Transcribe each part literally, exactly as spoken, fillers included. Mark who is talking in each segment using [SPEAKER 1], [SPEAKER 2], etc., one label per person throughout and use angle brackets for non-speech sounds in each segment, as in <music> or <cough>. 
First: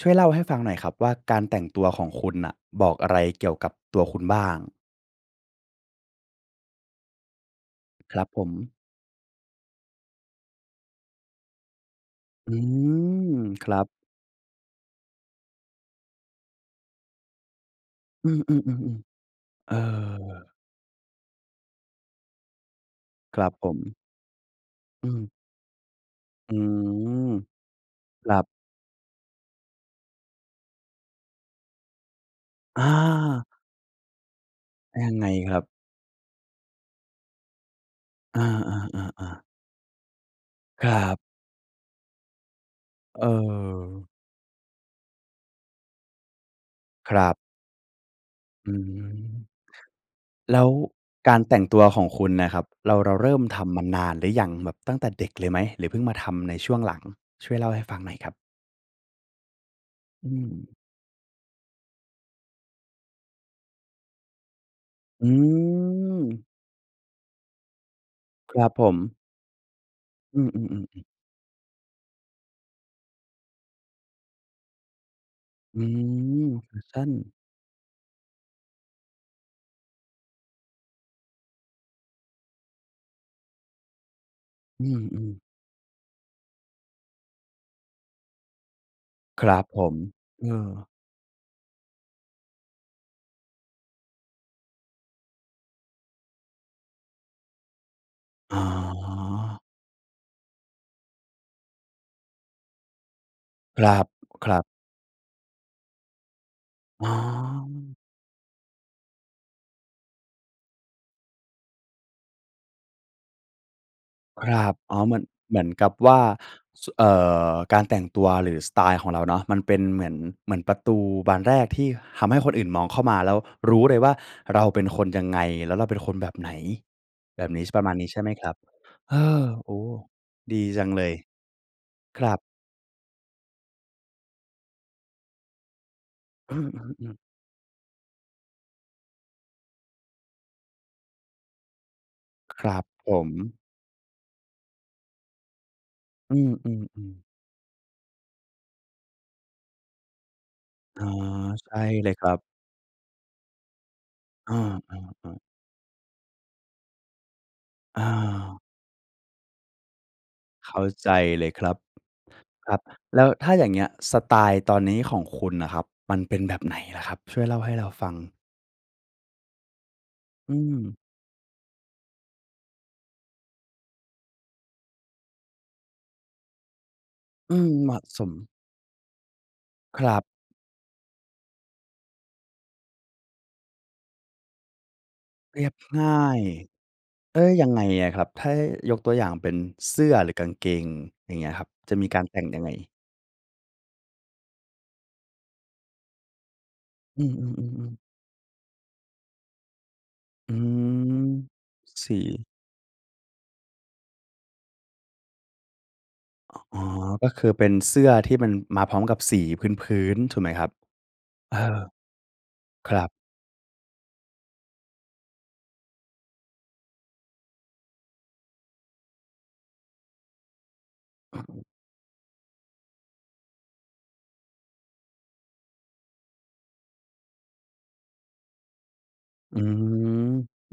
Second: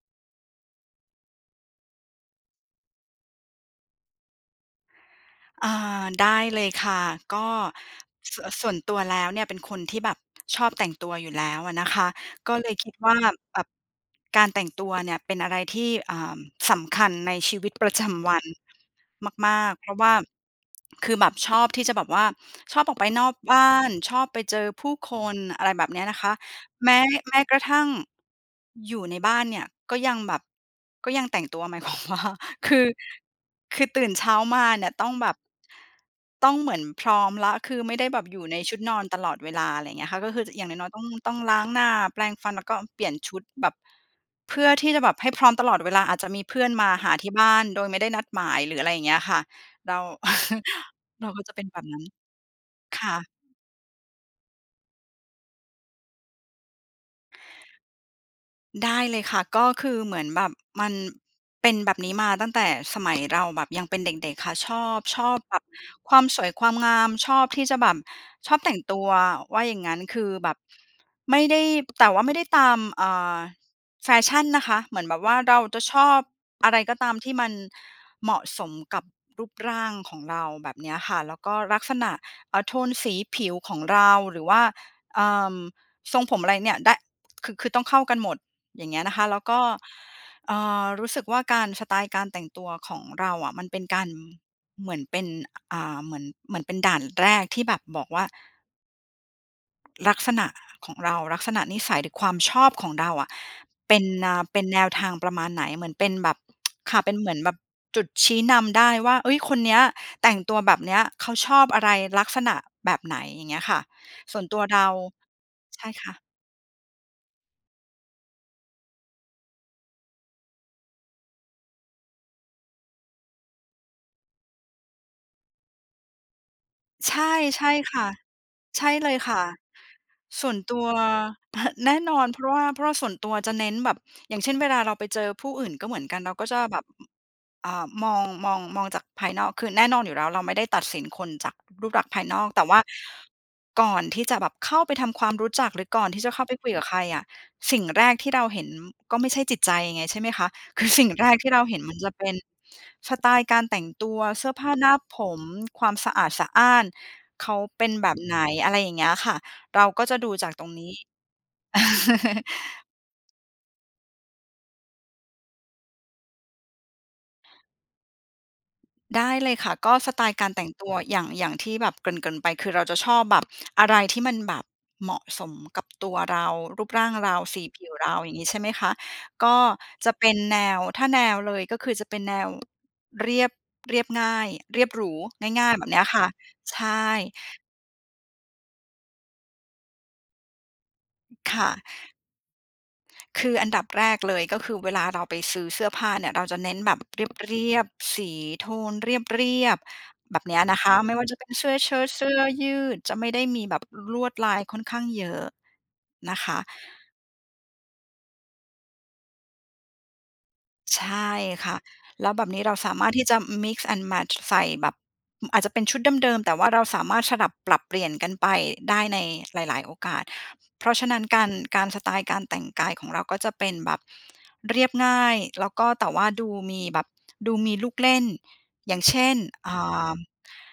[SPEAKER 1] ช่วยเล่าให้ฟังหน่อยครับว่า การแต่งตัวของคุณน่ะบอกอะไรเกี่ยวกับตัวคุณบ้าง?
[SPEAKER 2] อา ได้เลยค่ะ ก็
[SPEAKER 1] ครับ
[SPEAKER 2] ส
[SPEAKER 1] ผ
[SPEAKER 2] ะ ส่
[SPEAKER 1] ม
[SPEAKER 2] วนตัวแล้วเนี่ย เป็นคนที่แบบ ชอบแต่งตัวอยู่แล้วอะนะคะ ก
[SPEAKER 1] อื
[SPEAKER 2] ็เลยคิดว่า
[SPEAKER 1] ม
[SPEAKER 2] แบ
[SPEAKER 1] ค
[SPEAKER 2] บ
[SPEAKER 1] รับ
[SPEAKER 2] การ แต่งตัวเนี่ยเป็นอะไรที่ เอ่อ สำคัญในชีวิตประจ
[SPEAKER 1] อื
[SPEAKER 2] ำวั
[SPEAKER 1] อ
[SPEAKER 2] น
[SPEAKER 1] ๆ ๆ
[SPEAKER 2] มา
[SPEAKER 1] ๆ เ
[SPEAKER 2] ก
[SPEAKER 1] ออ
[SPEAKER 2] ๆ เพราะว่าคือแบบชอบที่จะแบบว่า ชอบออก ไปนอก
[SPEAKER 1] ครับ
[SPEAKER 2] บ้า
[SPEAKER 1] ผ
[SPEAKER 2] น
[SPEAKER 1] ม
[SPEAKER 2] ชอบไปเจอผู้
[SPEAKER 1] อื
[SPEAKER 2] ค
[SPEAKER 1] ม
[SPEAKER 2] น อะไรแบบเานี้ยนะคะ
[SPEAKER 1] อื
[SPEAKER 2] แม้
[SPEAKER 1] ม
[SPEAKER 2] แม้กระทั่ง
[SPEAKER 1] ครับ
[SPEAKER 2] อยู่ในบ้านเนี่ยก็ยังแบบก็ยังแต่งตัว หมาย ความว่า คือ
[SPEAKER 1] อา
[SPEAKER 2] คือตื่นเช้ามาเนี่ยต้
[SPEAKER 1] ย
[SPEAKER 2] อ
[SPEAKER 1] ั
[SPEAKER 2] ง
[SPEAKER 1] งไ
[SPEAKER 2] แ
[SPEAKER 1] ง
[SPEAKER 2] บบ
[SPEAKER 1] ครับ?
[SPEAKER 2] ต้องเหมือนพร้อมแล้ว คือไม่ได้แบบอ
[SPEAKER 1] อ
[SPEAKER 2] ย
[SPEAKER 1] า
[SPEAKER 2] ู่ในชุดนอนตลอด
[SPEAKER 1] ๆ ๆ ๆ
[SPEAKER 2] เวลา อะไรอย่างเงี้ยค่ะ ก็คือจะ อย่าง
[SPEAKER 1] ค
[SPEAKER 2] น้อ
[SPEAKER 1] ร
[SPEAKER 2] ย
[SPEAKER 1] ั
[SPEAKER 2] ๆ ต้อง
[SPEAKER 1] บ
[SPEAKER 2] ต้องล้าง หน้าแปรงฟัน แล้วก็เปลี่ยน
[SPEAKER 1] เ
[SPEAKER 2] ชุดแบบ
[SPEAKER 1] ออ
[SPEAKER 2] เพื่อที่จะแบบให้ พร้อมตลอดเวลา อาจจะมีเพื่อนมาห
[SPEAKER 1] ค
[SPEAKER 2] า
[SPEAKER 1] ร
[SPEAKER 2] ที
[SPEAKER 1] ั
[SPEAKER 2] ่
[SPEAKER 1] บ
[SPEAKER 2] บ้านโดยไม่ได้นัดหมาย
[SPEAKER 1] อ
[SPEAKER 2] ห
[SPEAKER 1] ื
[SPEAKER 2] รืออะไรอย่างเงี้ยค่ะ
[SPEAKER 1] ม
[SPEAKER 2] เรา
[SPEAKER 1] แล้ว
[SPEAKER 2] <chuckles> เรา
[SPEAKER 1] กา
[SPEAKER 2] ก
[SPEAKER 1] ร
[SPEAKER 2] ็จ
[SPEAKER 1] แ
[SPEAKER 2] ะ
[SPEAKER 1] ต
[SPEAKER 2] เ
[SPEAKER 1] ่
[SPEAKER 2] ป็
[SPEAKER 1] ง
[SPEAKER 2] น
[SPEAKER 1] ต
[SPEAKER 2] แบ
[SPEAKER 1] ัว
[SPEAKER 2] บน
[SPEAKER 1] ข
[SPEAKER 2] ั้
[SPEAKER 1] อ
[SPEAKER 2] น
[SPEAKER 1] งคุณน่ะครับ เรา
[SPEAKER 2] ค
[SPEAKER 1] เร
[SPEAKER 2] ่
[SPEAKER 1] า
[SPEAKER 2] ะ
[SPEAKER 1] เริ่มทำมานานหรือยัง แบบตั้งแต่เด็กเลยไหมหรือเพิ่งมาทำในช่วงหลัง? ช่วยเล่าให้ฟังหน่อยครับ
[SPEAKER 2] ได้เลยค่ะ ก็คือเหมื
[SPEAKER 1] อ
[SPEAKER 2] อ
[SPEAKER 1] ื
[SPEAKER 2] นแบบ
[SPEAKER 1] ม
[SPEAKER 2] มันเป็นแบบนี้มาตั้งแต่สมัย เราแบบยังเป็นเด็ก ๆ ค่ะ ชอบ ช
[SPEAKER 1] อื
[SPEAKER 2] อบแบบ ความส
[SPEAKER 1] ม
[SPEAKER 2] วยความงาม ชอบที่จะแบบ ช
[SPEAKER 1] ค
[SPEAKER 2] อบ
[SPEAKER 1] รั
[SPEAKER 2] แต
[SPEAKER 1] บ
[SPEAKER 2] ่ง
[SPEAKER 1] ผ
[SPEAKER 2] ตัว
[SPEAKER 1] ม
[SPEAKER 2] ว่าอย่างงั้น คือ
[SPEAKER 1] อื
[SPEAKER 2] แบบ
[SPEAKER 1] ม ๆ ๆ ๆ
[SPEAKER 2] ไม่ได้ แต่ว่าไม่ได้ตาม อ่า แฟชั่นนะคะ เหมือนแบบว่าเรา
[SPEAKER 1] อ
[SPEAKER 2] จะ
[SPEAKER 1] ื
[SPEAKER 2] ชอบ
[SPEAKER 1] ม แ
[SPEAKER 2] อ
[SPEAKER 1] ฟ
[SPEAKER 2] ะไร
[SPEAKER 1] ช
[SPEAKER 2] ก็
[SPEAKER 1] ั่
[SPEAKER 2] ต
[SPEAKER 1] น
[SPEAKER 2] ามที่มันเหมาะสมกับรูปร่างของเรา แบบเนี้ยค่ะ แล้วก็ลักษณะ เอ่อ โทนสีผิวของเรา หรือว่า
[SPEAKER 1] อื
[SPEAKER 2] เอ่
[SPEAKER 1] ม ๆ
[SPEAKER 2] อ ทรงผมอะไรเนี่ยได้ คือ คือต้องเข้ากันหมด อย่างเงี้ยนะคะ แล้
[SPEAKER 1] ค
[SPEAKER 2] ว
[SPEAKER 1] ร
[SPEAKER 2] ก
[SPEAKER 1] ั
[SPEAKER 2] ็
[SPEAKER 1] บผม เอ
[SPEAKER 2] เอ่
[SPEAKER 1] อ
[SPEAKER 2] อ รู้สึกว่าการ สไตล์การแต่งตัวของเราอะมันเป็นการ เหมือนเป็น อ่า เหมือน เหมือนเป็นด่านแรกที่แบบบอกว่า
[SPEAKER 1] อ๋อ
[SPEAKER 2] ลักษณะของเรา ลักษณะนิสัยหรือความชอบของเราอะ
[SPEAKER 1] คร
[SPEAKER 2] เป็น เอ่อ เป
[SPEAKER 1] ั
[SPEAKER 2] ็
[SPEAKER 1] บ ๆ
[SPEAKER 2] นแนวทางประมาณไหน เหมือนเป็นแบบ <tsk> ค่ะ
[SPEAKER 1] อ๋
[SPEAKER 2] เป
[SPEAKER 1] อ
[SPEAKER 2] ็นเหมือนแบบจุดชี้นำได้ว่า เฮ้ย คนเนี้ยแต่งตัวแบบเนี้ย เขาชอบอะไร ลักษณะแบบไหน อย่างเงี้ยค่ะ ส่
[SPEAKER 1] ค
[SPEAKER 2] วน
[SPEAKER 1] ร
[SPEAKER 2] ตัว
[SPEAKER 1] ับ
[SPEAKER 2] เรา
[SPEAKER 1] อ๋อ เหมือน เหมือน
[SPEAKER 2] ใช
[SPEAKER 1] กั
[SPEAKER 2] ่
[SPEAKER 1] บ
[SPEAKER 2] ค
[SPEAKER 1] ว
[SPEAKER 2] ่ะ
[SPEAKER 1] ่าสุ เอ่อ การแต่งตัวหรือสไตล์ของเราเนาะ มันเป็นเหมือน เหมือนประตูบานแรกที่ทำให้คนอื่นมองเข้ามา แล้วรู้เลยว่าเราเป็นคนยังไง แล้วเราเป็นคนแบบไหน
[SPEAKER 2] ใช่
[SPEAKER 1] แบบนี
[SPEAKER 2] ใช
[SPEAKER 1] ้ ช
[SPEAKER 2] ่
[SPEAKER 1] ประมาณ
[SPEAKER 2] ค
[SPEAKER 1] น
[SPEAKER 2] ่
[SPEAKER 1] ี
[SPEAKER 2] ะ
[SPEAKER 1] ้ใช่ไหมครับ?
[SPEAKER 2] ใช่เล
[SPEAKER 1] เฮ
[SPEAKER 2] ย
[SPEAKER 1] ้
[SPEAKER 2] ค่ะ
[SPEAKER 1] อ โอ้โฮ
[SPEAKER 2] ส่ว
[SPEAKER 1] ด
[SPEAKER 2] น
[SPEAKER 1] ี
[SPEAKER 2] ตั
[SPEAKER 1] จั
[SPEAKER 2] ว
[SPEAKER 1] งเลย
[SPEAKER 2] <chuckles> แน่นอ
[SPEAKER 1] ค
[SPEAKER 2] น
[SPEAKER 1] รั
[SPEAKER 2] เพ
[SPEAKER 1] บ
[SPEAKER 2] ราะว่า เพราะว่าส่วนตัวจะเน้นแบบ อย่างเช่น เวลาเราไปเจอผู้อื่นก็เหมือนกัน เราก็
[SPEAKER 1] อื
[SPEAKER 2] จะแบบ
[SPEAKER 1] ม ๆ ๆ
[SPEAKER 2] อ่า มอง มอง มองจากภายนอก คือแน่นอนอยู่แล้ว เราไม่ได้ตัดสินคนจากรูปลักษณ์ภายนอก
[SPEAKER 1] ค
[SPEAKER 2] แต่
[SPEAKER 1] ร
[SPEAKER 2] ว่
[SPEAKER 1] ั
[SPEAKER 2] า
[SPEAKER 1] บผม
[SPEAKER 2] ก่อนที่จะแบบเข้าไปทำความรู้จัก หรือก่อนที่จะ
[SPEAKER 1] อื
[SPEAKER 2] เข้าไปคุย
[SPEAKER 1] ม
[SPEAKER 2] กับใครอ
[SPEAKER 1] ๆ ๆ
[SPEAKER 2] ะ สิ่งแรกที่เราเห็นก็ไม่ใช่จิตใจไง ใช่ไหมคะ คือ
[SPEAKER 1] อ
[SPEAKER 2] สิ
[SPEAKER 1] า
[SPEAKER 2] ่ง ที่เรา
[SPEAKER 1] ใช
[SPEAKER 2] เห็
[SPEAKER 1] ่
[SPEAKER 2] นมัน
[SPEAKER 1] เ
[SPEAKER 2] จ
[SPEAKER 1] ล
[SPEAKER 2] ะ
[SPEAKER 1] ย
[SPEAKER 2] เ
[SPEAKER 1] ค
[SPEAKER 2] ป
[SPEAKER 1] ร
[SPEAKER 2] ็
[SPEAKER 1] ั
[SPEAKER 2] น
[SPEAKER 1] บ
[SPEAKER 2] สไตล์การแต่งตัว เสื้
[SPEAKER 1] อ
[SPEAKER 2] อผ้าหน้าผ
[SPEAKER 1] า ๆ ๆ
[SPEAKER 2] ม ความสะอาดสะอ้านเขาเป็น
[SPEAKER 1] อ
[SPEAKER 2] แบบไหน
[SPEAKER 1] า
[SPEAKER 2] อะไรอย่างเงี้ยค่ะ เราก็จะดูจากตร
[SPEAKER 1] เ
[SPEAKER 2] ง
[SPEAKER 1] ข้
[SPEAKER 2] น
[SPEAKER 1] า
[SPEAKER 2] ี้
[SPEAKER 1] ใจเลยครับ ครับ
[SPEAKER 2] <chuckles>
[SPEAKER 1] แล้วถ้าอย่างเงี้ย สไตล์ตอนนี้ของคุณน่ะครับ มันเป็นแบบไหนล่ะครับ? ช่วยเล่าให้เราฟัง
[SPEAKER 2] ได้เลยค่ะ ก็สไตล์กา
[SPEAKER 1] อ
[SPEAKER 2] ร
[SPEAKER 1] ื
[SPEAKER 2] แต่งตั
[SPEAKER 1] ม
[SPEAKER 2] ว อย่าง อย่างที่แบบเกริ่น ๆ ไปคือเราจะชอบแบบอะไรที่มันแบบเหมาะสมกับตัวเรา รูปร่างเรา
[SPEAKER 1] อื
[SPEAKER 2] สี
[SPEAKER 1] ม
[SPEAKER 2] ผ
[SPEAKER 1] เ
[SPEAKER 2] ิ
[SPEAKER 1] หม
[SPEAKER 2] ว
[SPEAKER 1] าะ
[SPEAKER 2] เรา
[SPEAKER 1] ส
[SPEAKER 2] อย
[SPEAKER 1] ม
[SPEAKER 2] ่างงี้ใช่ไหมคะ ก็
[SPEAKER 1] ค
[SPEAKER 2] จ
[SPEAKER 1] ร
[SPEAKER 2] ะ
[SPEAKER 1] ับ
[SPEAKER 2] เป็นแนว ถ้าแนวเลยก็คือจะเป็นแนว เรียบ เรียบง่าย เรียบหรู
[SPEAKER 1] เร
[SPEAKER 2] ง
[SPEAKER 1] ี
[SPEAKER 2] ่า
[SPEAKER 1] ย
[SPEAKER 2] ย
[SPEAKER 1] บ
[SPEAKER 2] ๆ แบบเนี้
[SPEAKER 1] ง
[SPEAKER 2] ย
[SPEAKER 1] ่า
[SPEAKER 2] ค่ะ
[SPEAKER 1] ย
[SPEAKER 2] ใช่
[SPEAKER 1] เฮ้ย ยังไงอะครับ? ถ้ายกตัวอย่างเป็นเสื้อหรือกางเกง อย่างเงี้ย
[SPEAKER 2] ค
[SPEAKER 1] คร
[SPEAKER 2] ่
[SPEAKER 1] ับ
[SPEAKER 2] ะ
[SPEAKER 1] จะมีการแต่งยังไง?
[SPEAKER 2] คืออันดับแรกเลยก็คือเวลาเราไปซื้อเสื้อผ้าเนี่ย เราจะเน้นแบบ เ
[SPEAKER 1] อือ
[SPEAKER 2] รียบ
[SPEAKER 1] ๆ ๆ ๆ
[SPEAKER 2] ๆ สีโทนเรียบ ๆ แบบ
[SPEAKER 1] อ
[SPEAKER 2] เ
[SPEAKER 1] ื
[SPEAKER 2] นี้ยนะคะ ไม่ว่า
[SPEAKER 1] ม
[SPEAKER 2] จะเป็นเสื้อเชิ้
[SPEAKER 1] ส
[SPEAKER 2] ต เสื้อ
[SPEAKER 1] ี
[SPEAKER 2] ยืด จะไม่ได้มีแบบ ล ลวดลายค่อนข้างเยอะนะค
[SPEAKER 1] เอา
[SPEAKER 2] ะ
[SPEAKER 1] ะ อ๋อ ก็คือเป็นเสื้อที่มันมาพร้อมกับสีพื้น ๆ ถูกไหมครับ?
[SPEAKER 2] ใช่
[SPEAKER 1] เอ
[SPEAKER 2] ค่ะ
[SPEAKER 1] อ
[SPEAKER 2] แล้วแบบนี้เราส
[SPEAKER 1] ค
[SPEAKER 2] า
[SPEAKER 1] ร
[SPEAKER 2] ม
[SPEAKER 1] ั
[SPEAKER 2] าร
[SPEAKER 1] บ
[SPEAKER 2] ถที่จะ มิกซ์แอนด์แมตช์ ใส่แบบ อืม อาจจะเป็นชุดเดิม ๆ แต่ว่าเราสามารถสลับปรับเปลี่ยนกันไปได้ในหลาย ๆ โอกาส เพราะฉะนั้น การ การ สไตล์การแต่งกายของเราก็จะเป็นแบบเรียบง่าย แล้วก็ แต่ว่าดูมีแบบดูมีลูกเล่น อย่างเช่น
[SPEAKER 1] อื
[SPEAKER 2] อ่า
[SPEAKER 1] ม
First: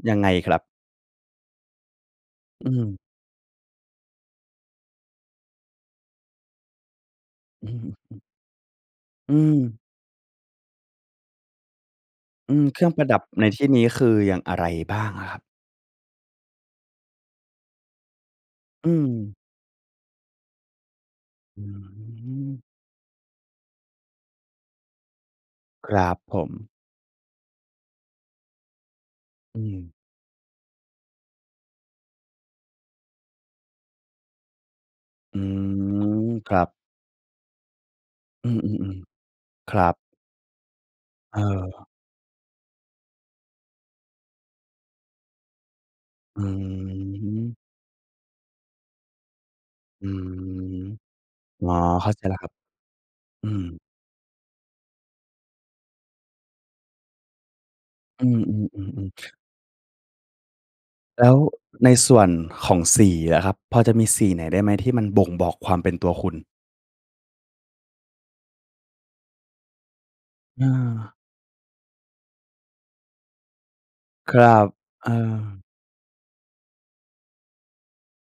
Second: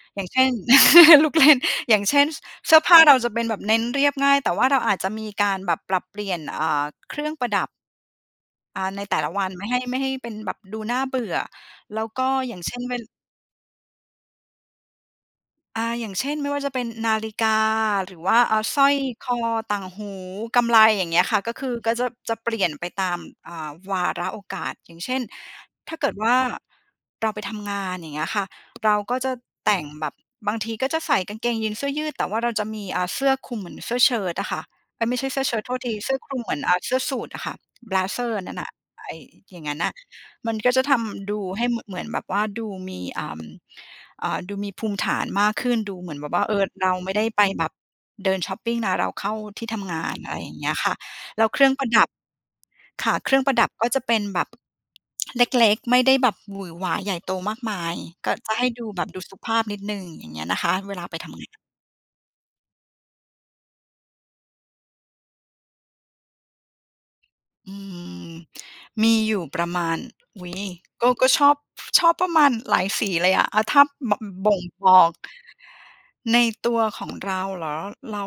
[SPEAKER 1] ยัง
[SPEAKER 2] อย่
[SPEAKER 1] ไง
[SPEAKER 2] างเช่
[SPEAKER 1] ค
[SPEAKER 2] น
[SPEAKER 1] รับ?
[SPEAKER 2] <chuckles> ลูกเล่น อย่างเช่น ส
[SPEAKER 1] อื
[SPEAKER 2] เสื้อผ
[SPEAKER 1] ม
[SPEAKER 2] ้าเราจะเป็นแบบเน้นเรียบง่าย แต่ว่าเราอาจจะมีการแบบปรับเปลี่ยน อ่า เครื่องประด
[SPEAKER 1] อ
[SPEAKER 2] ั
[SPEAKER 1] ื
[SPEAKER 2] บ
[SPEAKER 1] ม อือ อืม
[SPEAKER 2] อา ในแต่ล
[SPEAKER 1] อ
[SPEAKER 2] ะ
[SPEAKER 1] ื
[SPEAKER 2] วัน ไม่
[SPEAKER 1] ม
[SPEAKER 2] ให้ ไม่ให้เป็นแบบดูน่าเบื่อ แล้วก็
[SPEAKER 1] อ
[SPEAKER 2] อ
[SPEAKER 1] ื
[SPEAKER 2] ย่าง
[SPEAKER 1] ม
[SPEAKER 2] เช
[SPEAKER 1] เ
[SPEAKER 2] ่
[SPEAKER 1] คร
[SPEAKER 2] น
[SPEAKER 1] ื่อ
[SPEAKER 2] เ
[SPEAKER 1] ง
[SPEAKER 2] ว่
[SPEAKER 1] ป
[SPEAKER 2] น
[SPEAKER 1] ระดับ ในที่นี้คืออย่างอะไรบ้างอะครับ?
[SPEAKER 2] อา อย่างเช่น ไม่ว่าจะเป็นนาฬิกา หรือว่า อ่า สร้
[SPEAKER 1] อื
[SPEAKER 2] อยค
[SPEAKER 1] ม
[SPEAKER 2] อ ต่างหู กำไล อย่างเงี้ยค่ะ ก็
[SPEAKER 1] อื
[SPEAKER 2] คือ ก็จะ จะเปลี
[SPEAKER 1] ม
[SPEAKER 2] ่ยนไปตาม อ่า วาระโอกาส อย่างเช่น
[SPEAKER 1] ค
[SPEAKER 2] ถ้
[SPEAKER 1] ร
[SPEAKER 2] าเกิ
[SPEAKER 1] ั
[SPEAKER 2] ด
[SPEAKER 1] บ
[SPEAKER 2] ว่
[SPEAKER 1] ผ
[SPEAKER 2] า
[SPEAKER 1] ม
[SPEAKER 2] เราไปทำงาน อย่างเงี้ยค่ะ เราก็จะ
[SPEAKER 1] อื
[SPEAKER 2] แต่ง
[SPEAKER 1] ม
[SPEAKER 2] แบบบางทีก็จะใส่กางเกงยีน เสื้อยืด แต่ว่าเราจะมี อ่า เสื้อคลุมเหมือนเสื้อเชิ้ตอะค่ะ เอ๊ย! ไม่ใช่
[SPEAKER 1] อ
[SPEAKER 2] เส
[SPEAKER 1] ื
[SPEAKER 2] ื้อเชิ้ต โทษที เสื้อค
[SPEAKER 1] ม
[SPEAKER 2] ลุม
[SPEAKER 1] ค
[SPEAKER 2] เหมื
[SPEAKER 1] ร
[SPEAKER 2] อ
[SPEAKER 1] ั
[SPEAKER 2] น
[SPEAKER 1] บ
[SPEAKER 2] อ่า เสื้อสูทอะค่ะ เบลเซอร์
[SPEAKER 1] อื
[SPEAKER 2] นั่นน่ะ
[SPEAKER 1] ม
[SPEAKER 2] ไอ้
[SPEAKER 1] ๆ
[SPEAKER 2] อย่าง
[SPEAKER 1] ๆ
[SPEAKER 2] นั
[SPEAKER 1] ค
[SPEAKER 2] ้น
[SPEAKER 1] ร
[SPEAKER 2] น่
[SPEAKER 1] ั
[SPEAKER 2] ะ
[SPEAKER 1] บ
[SPEAKER 2] มันก็จะทำ ดูให้ ม
[SPEAKER 1] เออ
[SPEAKER 2] เหมือนแบบว่าดูมี เอ่อ อ่า ดูมีภูมิฐานมากขึ้น ดูเหมือนแบบ
[SPEAKER 1] อ
[SPEAKER 2] ว
[SPEAKER 1] ื
[SPEAKER 2] ่า เออ เราไม่ได้ไป
[SPEAKER 1] ม
[SPEAKER 2] แบบเดินช็อปปิงนะ เราเข้าที่ทำง
[SPEAKER 1] อ
[SPEAKER 2] า
[SPEAKER 1] ื
[SPEAKER 2] น อะไรอย่างเงี้ย
[SPEAKER 1] ม
[SPEAKER 2] ค่ะ แล้วเคร
[SPEAKER 1] อ
[SPEAKER 2] ื
[SPEAKER 1] ๋
[SPEAKER 2] ่
[SPEAKER 1] อ
[SPEAKER 2] องประดั
[SPEAKER 1] เข
[SPEAKER 2] บ
[SPEAKER 1] ้าใจแล้วครับ
[SPEAKER 2] ค่ะ เครื่อง
[SPEAKER 1] อื
[SPEAKER 2] ประ
[SPEAKER 1] ม
[SPEAKER 2] ดับก็จะเป็นแบบ เล็ก ๆ ไม่ได้แบบหวือหวาใหญ่โตมากมาย
[SPEAKER 1] อื
[SPEAKER 2] ก็
[SPEAKER 1] ม
[SPEAKER 2] จะให้ดูแบ
[SPEAKER 1] ๆ
[SPEAKER 2] บดู
[SPEAKER 1] ๆ ๆ
[SPEAKER 2] สุภาพนิดหนึ่ง อย่างเงี้ยนะคะ เวลาไป
[SPEAKER 1] แล
[SPEAKER 2] ท
[SPEAKER 1] ้ว
[SPEAKER 2] ำงาน
[SPEAKER 1] ในส่วนของสีล่ะครับ พอจะมีสีไหนได้ไหม? ที่มันบ่งบอกความเป็นตัวคุณ
[SPEAKER 2] อื้อฮือ! มีอยู่ประมาณ อุ๊ย ก็
[SPEAKER 1] เออ
[SPEAKER 2] ก็ชอบ ชอบประมาณหลายสี เลยอะ อะ ถ้าบะ
[SPEAKER 1] ครั
[SPEAKER 2] บ่ง
[SPEAKER 1] บ
[SPEAKER 2] บ
[SPEAKER 1] เ
[SPEAKER 2] อ
[SPEAKER 1] อ
[SPEAKER 2] ก
[SPEAKER 1] อ
[SPEAKER 2] ในตัวของเรา เหรอ? เรา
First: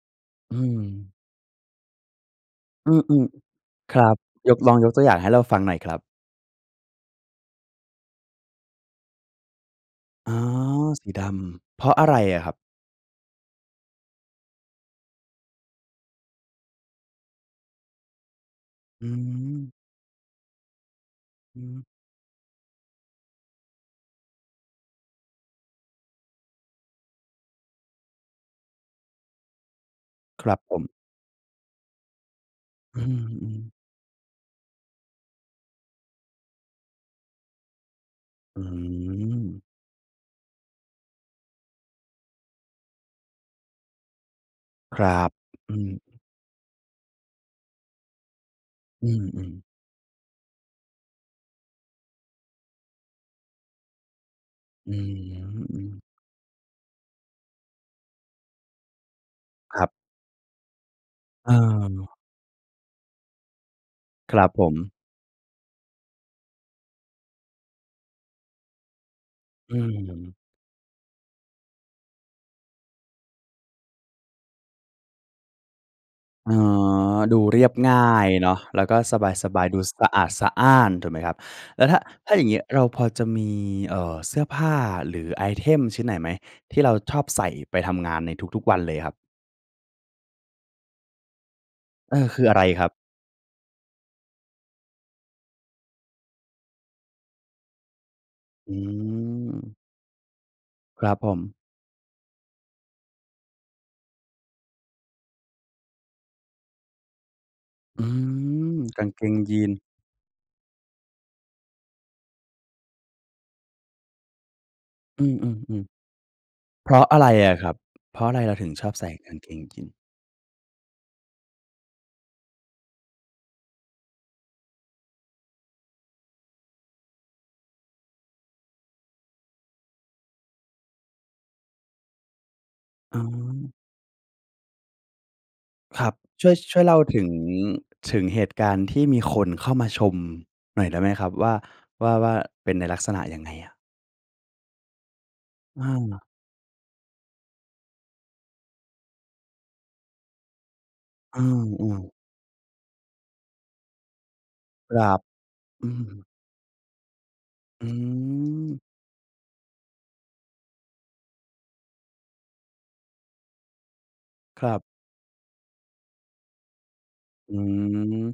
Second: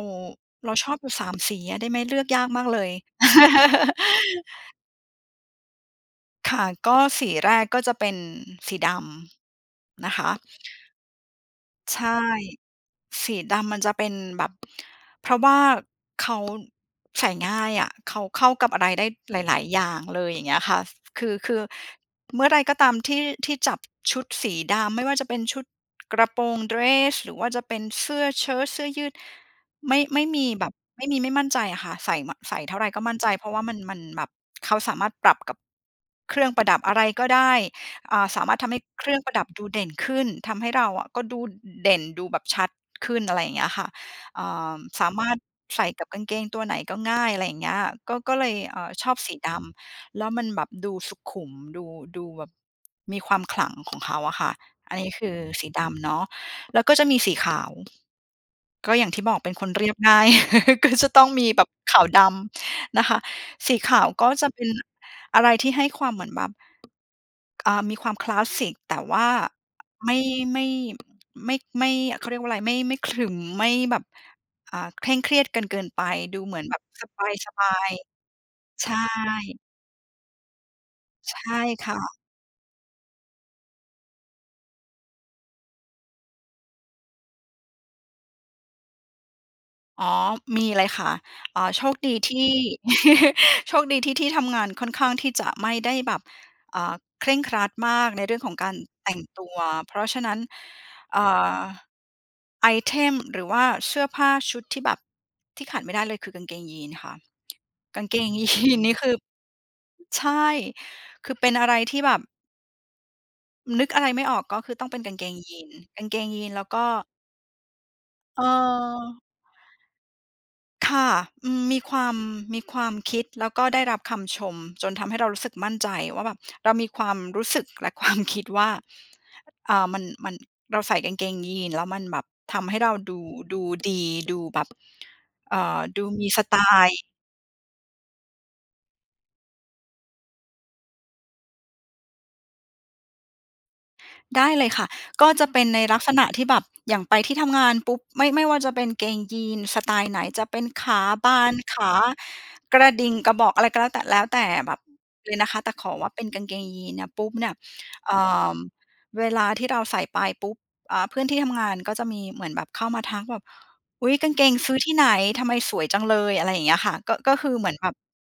[SPEAKER 1] อือ
[SPEAKER 2] เราชอบอยู่ สาม สีอะ ได้ไหม? เลือกยากมากเล
[SPEAKER 1] อ
[SPEAKER 2] ย
[SPEAKER 1] ืม ๆ ค
[SPEAKER 2] <laughs>
[SPEAKER 1] รับ ยก ลองยกตัวอย่างให้เราฟังหน่อยครับ
[SPEAKER 2] ค่ะ ก็สีแรกก็จะเป็นสีดำ นะค
[SPEAKER 1] อ๋
[SPEAKER 2] ะ
[SPEAKER 1] อ สีดำ เพราะ
[SPEAKER 2] ใช
[SPEAKER 1] อะไร
[SPEAKER 2] ่
[SPEAKER 1] อะครับ?
[SPEAKER 2] สีดำมันจะเป็นแบบ เพราะว่าเขา ใส่ง่ายอะ เขาเข้ากับอะไรได
[SPEAKER 1] อื
[SPEAKER 2] ้หลาย
[SPEAKER 1] ม
[SPEAKER 2] ๆ อย่างเลย อย่างเงี้ยค่ะ คือ คื
[SPEAKER 1] อื
[SPEAKER 2] อ
[SPEAKER 1] อฮึ
[SPEAKER 2] เมื่อไรก็ตามที่ ที่จับชุดสีดำ ไม่ว่าจะเป็นชุด กระโปรงเดรส หรือว่าจะเป็นเสื้อเชิ้ต เสื้อยืด ไม่ ไม่ม
[SPEAKER 1] ค
[SPEAKER 2] ี
[SPEAKER 1] รับ
[SPEAKER 2] แบ
[SPEAKER 1] ผ
[SPEAKER 2] บ
[SPEAKER 1] ม
[SPEAKER 2] ไม่มีไม่มั่นใจอะค่ะ ใส่ม่ะ ใส่เท่าไรก
[SPEAKER 1] อื
[SPEAKER 2] ็มั่นใจ เพราะ
[SPEAKER 1] ม
[SPEAKER 2] ว่
[SPEAKER 1] ๆ
[SPEAKER 2] ามัน มันแบบ เขาสามารถปรับกับ เครื่องประดับ อะไรก็ได้ อ่า สามาร
[SPEAKER 1] อ
[SPEAKER 2] ถ
[SPEAKER 1] ื้
[SPEAKER 2] ท
[SPEAKER 1] อ
[SPEAKER 2] ำ
[SPEAKER 1] ฮ
[SPEAKER 2] ให
[SPEAKER 1] ื
[SPEAKER 2] ้เครื่องประดับ
[SPEAKER 1] อ
[SPEAKER 2] ดูเด่นขึ้น ทำให้เราอะก็ดู อือ อือ เด่น ดูแบบชัดขึ้น อะไรอย่างเงี้ยค่ะ เอ่อ
[SPEAKER 1] ค
[SPEAKER 2] ส
[SPEAKER 1] ร
[SPEAKER 2] า
[SPEAKER 1] ั
[SPEAKER 2] มา
[SPEAKER 1] บ
[SPEAKER 2] รถ
[SPEAKER 1] อื
[SPEAKER 2] ใส่กับ
[SPEAKER 1] ม
[SPEAKER 2] กางเกงตัวไหนก็ง่าย อะไรอย่างเงี้ย ก็ ก็เลย เอ่อ ช
[SPEAKER 1] อื
[SPEAKER 2] อบสีด
[SPEAKER 1] ม ๆ
[SPEAKER 2] ำ แล้วมันแบบดูสุขุม ดู ดูแบบมีความขลังของ เขาอะค่ะ
[SPEAKER 1] อื
[SPEAKER 2] อันนี้คือ สีด
[SPEAKER 1] ม ๆ
[SPEAKER 2] ำเนาะ แล้วก็จะมีสีขาว ก็อย่างที่บอกเป็นคน
[SPEAKER 1] ค
[SPEAKER 2] เ
[SPEAKER 1] ร
[SPEAKER 2] ร
[SPEAKER 1] ั
[SPEAKER 2] ี
[SPEAKER 1] บ
[SPEAKER 2] ยบ ง่าย <chuckles> ก็จะต้องมีแบบขาว-
[SPEAKER 1] เออ
[SPEAKER 2] ดำ นะคะ สีขาวก็
[SPEAKER 1] คร
[SPEAKER 2] จ
[SPEAKER 1] ั
[SPEAKER 2] ะ
[SPEAKER 1] บ
[SPEAKER 2] เป
[SPEAKER 1] ผ
[SPEAKER 2] ็น
[SPEAKER 1] ม
[SPEAKER 2] อะไรที่ให้ความเหมือนแบบ อ่า มีความคลาสสิก แต่ว่า
[SPEAKER 1] อื้อ
[SPEAKER 2] ไม
[SPEAKER 1] ฮื
[SPEAKER 2] ่
[SPEAKER 1] อ
[SPEAKER 2] ไม่ ไม่ ไม่ เขา เรียกว่าไร ไม่ ไม่ขรึม ไม่แบบ อ่า เคร่งเครียดกันเกินไป ดู
[SPEAKER 1] อ๋
[SPEAKER 2] เห
[SPEAKER 1] อ
[SPEAKER 2] มือนแบบส
[SPEAKER 1] ดูเร
[SPEAKER 2] บ
[SPEAKER 1] ีย
[SPEAKER 2] า
[SPEAKER 1] บ
[SPEAKER 2] ย
[SPEAKER 1] ง่ายเนาะ แล
[SPEAKER 2] ๆ
[SPEAKER 1] ้
[SPEAKER 2] ใ
[SPEAKER 1] ว
[SPEAKER 2] ช
[SPEAKER 1] ก็สบ
[SPEAKER 2] ่
[SPEAKER 1] าย ๆ ดูสะอาดสะอ้าน ถูกไหมครั
[SPEAKER 2] ใ
[SPEAKER 1] บ?
[SPEAKER 2] ช่
[SPEAKER 1] แล้
[SPEAKER 2] ค
[SPEAKER 1] วถ
[SPEAKER 2] ่
[SPEAKER 1] ้า อ่า
[SPEAKER 2] ะ
[SPEAKER 1] ถ้าอย่างเงี้ยเราพอจะมี เอ่อ เสื้อผ้าหรือไอเทมชิ้นไหนไหม? ที่เราชอบใส่ไปทำงานในทุก ๆ วันเลยครับ
[SPEAKER 2] อ๋อ มี เลยค่ะ อ่า โชคดี
[SPEAKER 1] เออ
[SPEAKER 2] ท
[SPEAKER 1] ค
[SPEAKER 2] ี
[SPEAKER 1] ือ
[SPEAKER 2] ่
[SPEAKER 1] อะไรครับ?
[SPEAKER 2] <laughs> โชคดีที่ที่ทำงานค่อนข้างที่จะไม่ได้แบบ อ่า เคร่งครัดมากในเรื่องของกา
[SPEAKER 1] อื
[SPEAKER 2] รแต่งตัว
[SPEAKER 1] ม
[SPEAKER 2] เพราะฉะนั้น
[SPEAKER 1] ครับ
[SPEAKER 2] อ่
[SPEAKER 1] ผม
[SPEAKER 2] า ไอเทม หรือว่าเสื้อผ้าชุดที่แบบ ที่ขาดไม่ได้เลยคือกางเกงยีนค่ะ ก
[SPEAKER 1] อ
[SPEAKER 2] า
[SPEAKER 1] ื
[SPEAKER 2] งเกง ยี
[SPEAKER 1] ม
[SPEAKER 2] น นี่
[SPEAKER 1] ก
[SPEAKER 2] ค
[SPEAKER 1] าง
[SPEAKER 2] ือ
[SPEAKER 1] เกงยีน
[SPEAKER 2] ใช่ คือเป็นอะไรที่แบบ นึกอะไรไม่ออก ก็คือต้องเป็นกาง
[SPEAKER 1] อ
[SPEAKER 2] เ
[SPEAKER 1] ื
[SPEAKER 2] กงยีน
[SPEAKER 1] ม
[SPEAKER 2] ก
[SPEAKER 1] ๆ
[SPEAKER 2] างเกงยีนแล้วก็
[SPEAKER 1] ๆ เพราะอะไรอะครับ? เพราะอะไ
[SPEAKER 2] เอ
[SPEAKER 1] ร
[SPEAKER 2] ่
[SPEAKER 1] เราถึงชอบใส่
[SPEAKER 2] อ
[SPEAKER 1] กางเกงยีน?
[SPEAKER 2] ค่ะ อืม มีความ มีความคิด แล้วก็ได้รับคำชม จนทำให้เรารู้สึกมั่นใจว่าแบบ เรามีความรู้สึกและ ความคิด ว่า อ่า มัน มัน เราใส่กางเกงยีนแล้วมันแบบทำให้เราด
[SPEAKER 1] อื
[SPEAKER 2] ู ดู
[SPEAKER 1] ม
[SPEAKER 2] ดี ดูแบบ อ่า ด
[SPEAKER 1] ค
[SPEAKER 2] ู
[SPEAKER 1] รับ
[SPEAKER 2] มีส
[SPEAKER 1] ช่ว
[SPEAKER 2] ไต
[SPEAKER 1] ย ช่วย
[SPEAKER 2] ล
[SPEAKER 1] เล่
[SPEAKER 2] ์
[SPEAKER 1] าถึง ถึงเหตุการณ์ที่มีคนเข้ามาชม หน่อยได้ไหมครับว่า ว่า ว่าเป็นในลักษณะยังไงอะ?
[SPEAKER 2] ได้เลยค่ะ ก็จะเป็นใน
[SPEAKER 1] อ
[SPEAKER 2] ลักษณ
[SPEAKER 1] า
[SPEAKER 2] ะที่แบบ อย่างไปที่ทำงานปุ๊บ ไม่ ไม่ว่าจะเป็นเกงยีน สไตล์ไหน จะเป็นขาบ
[SPEAKER 1] อื
[SPEAKER 2] าน ขา
[SPEAKER 1] อ ๆ
[SPEAKER 2] กระดิ่ง กระบอกอะไรก็แล้วแต่ แล้วแต่แบบ
[SPEAKER 1] ครับ
[SPEAKER 2] เลยนะคะ แต่
[SPEAKER 1] อ
[SPEAKER 2] ข
[SPEAKER 1] ื
[SPEAKER 2] อว่าเป็
[SPEAKER 1] ม
[SPEAKER 2] นกางเกงยีนเนี่ยปุ๊บเนี่ย
[SPEAKER 1] อื
[SPEAKER 2] อ่า
[SPEAKER 1] ม
[SPEAKER 2] เวลาที่เราใส่ไปปุ๊บ อ่า เพื่อนที่ทำงานก็จะมีเหมือนแบบเข้ามาทักแบบ "อุ๊ย! กางเกง
[SPEAKER 1] ค
[SPEAKER 2] ซ
[SPEAKER 1] ร
[SPEAKER 2] ื
[SPEAKER 1] ั
[SPEAKER 2] ้อ
[SPEAKER 1] บ
[SPEAKER 2] ที่ไหน? ทำไมสวยจังเลย" อะไรอย่างเงี้ยค่ะ ก็ ก็ คื
[SPEAKER 1] อื
[SPEAKER 2] อเหมือนแบบ
[SPEAKER 1] ม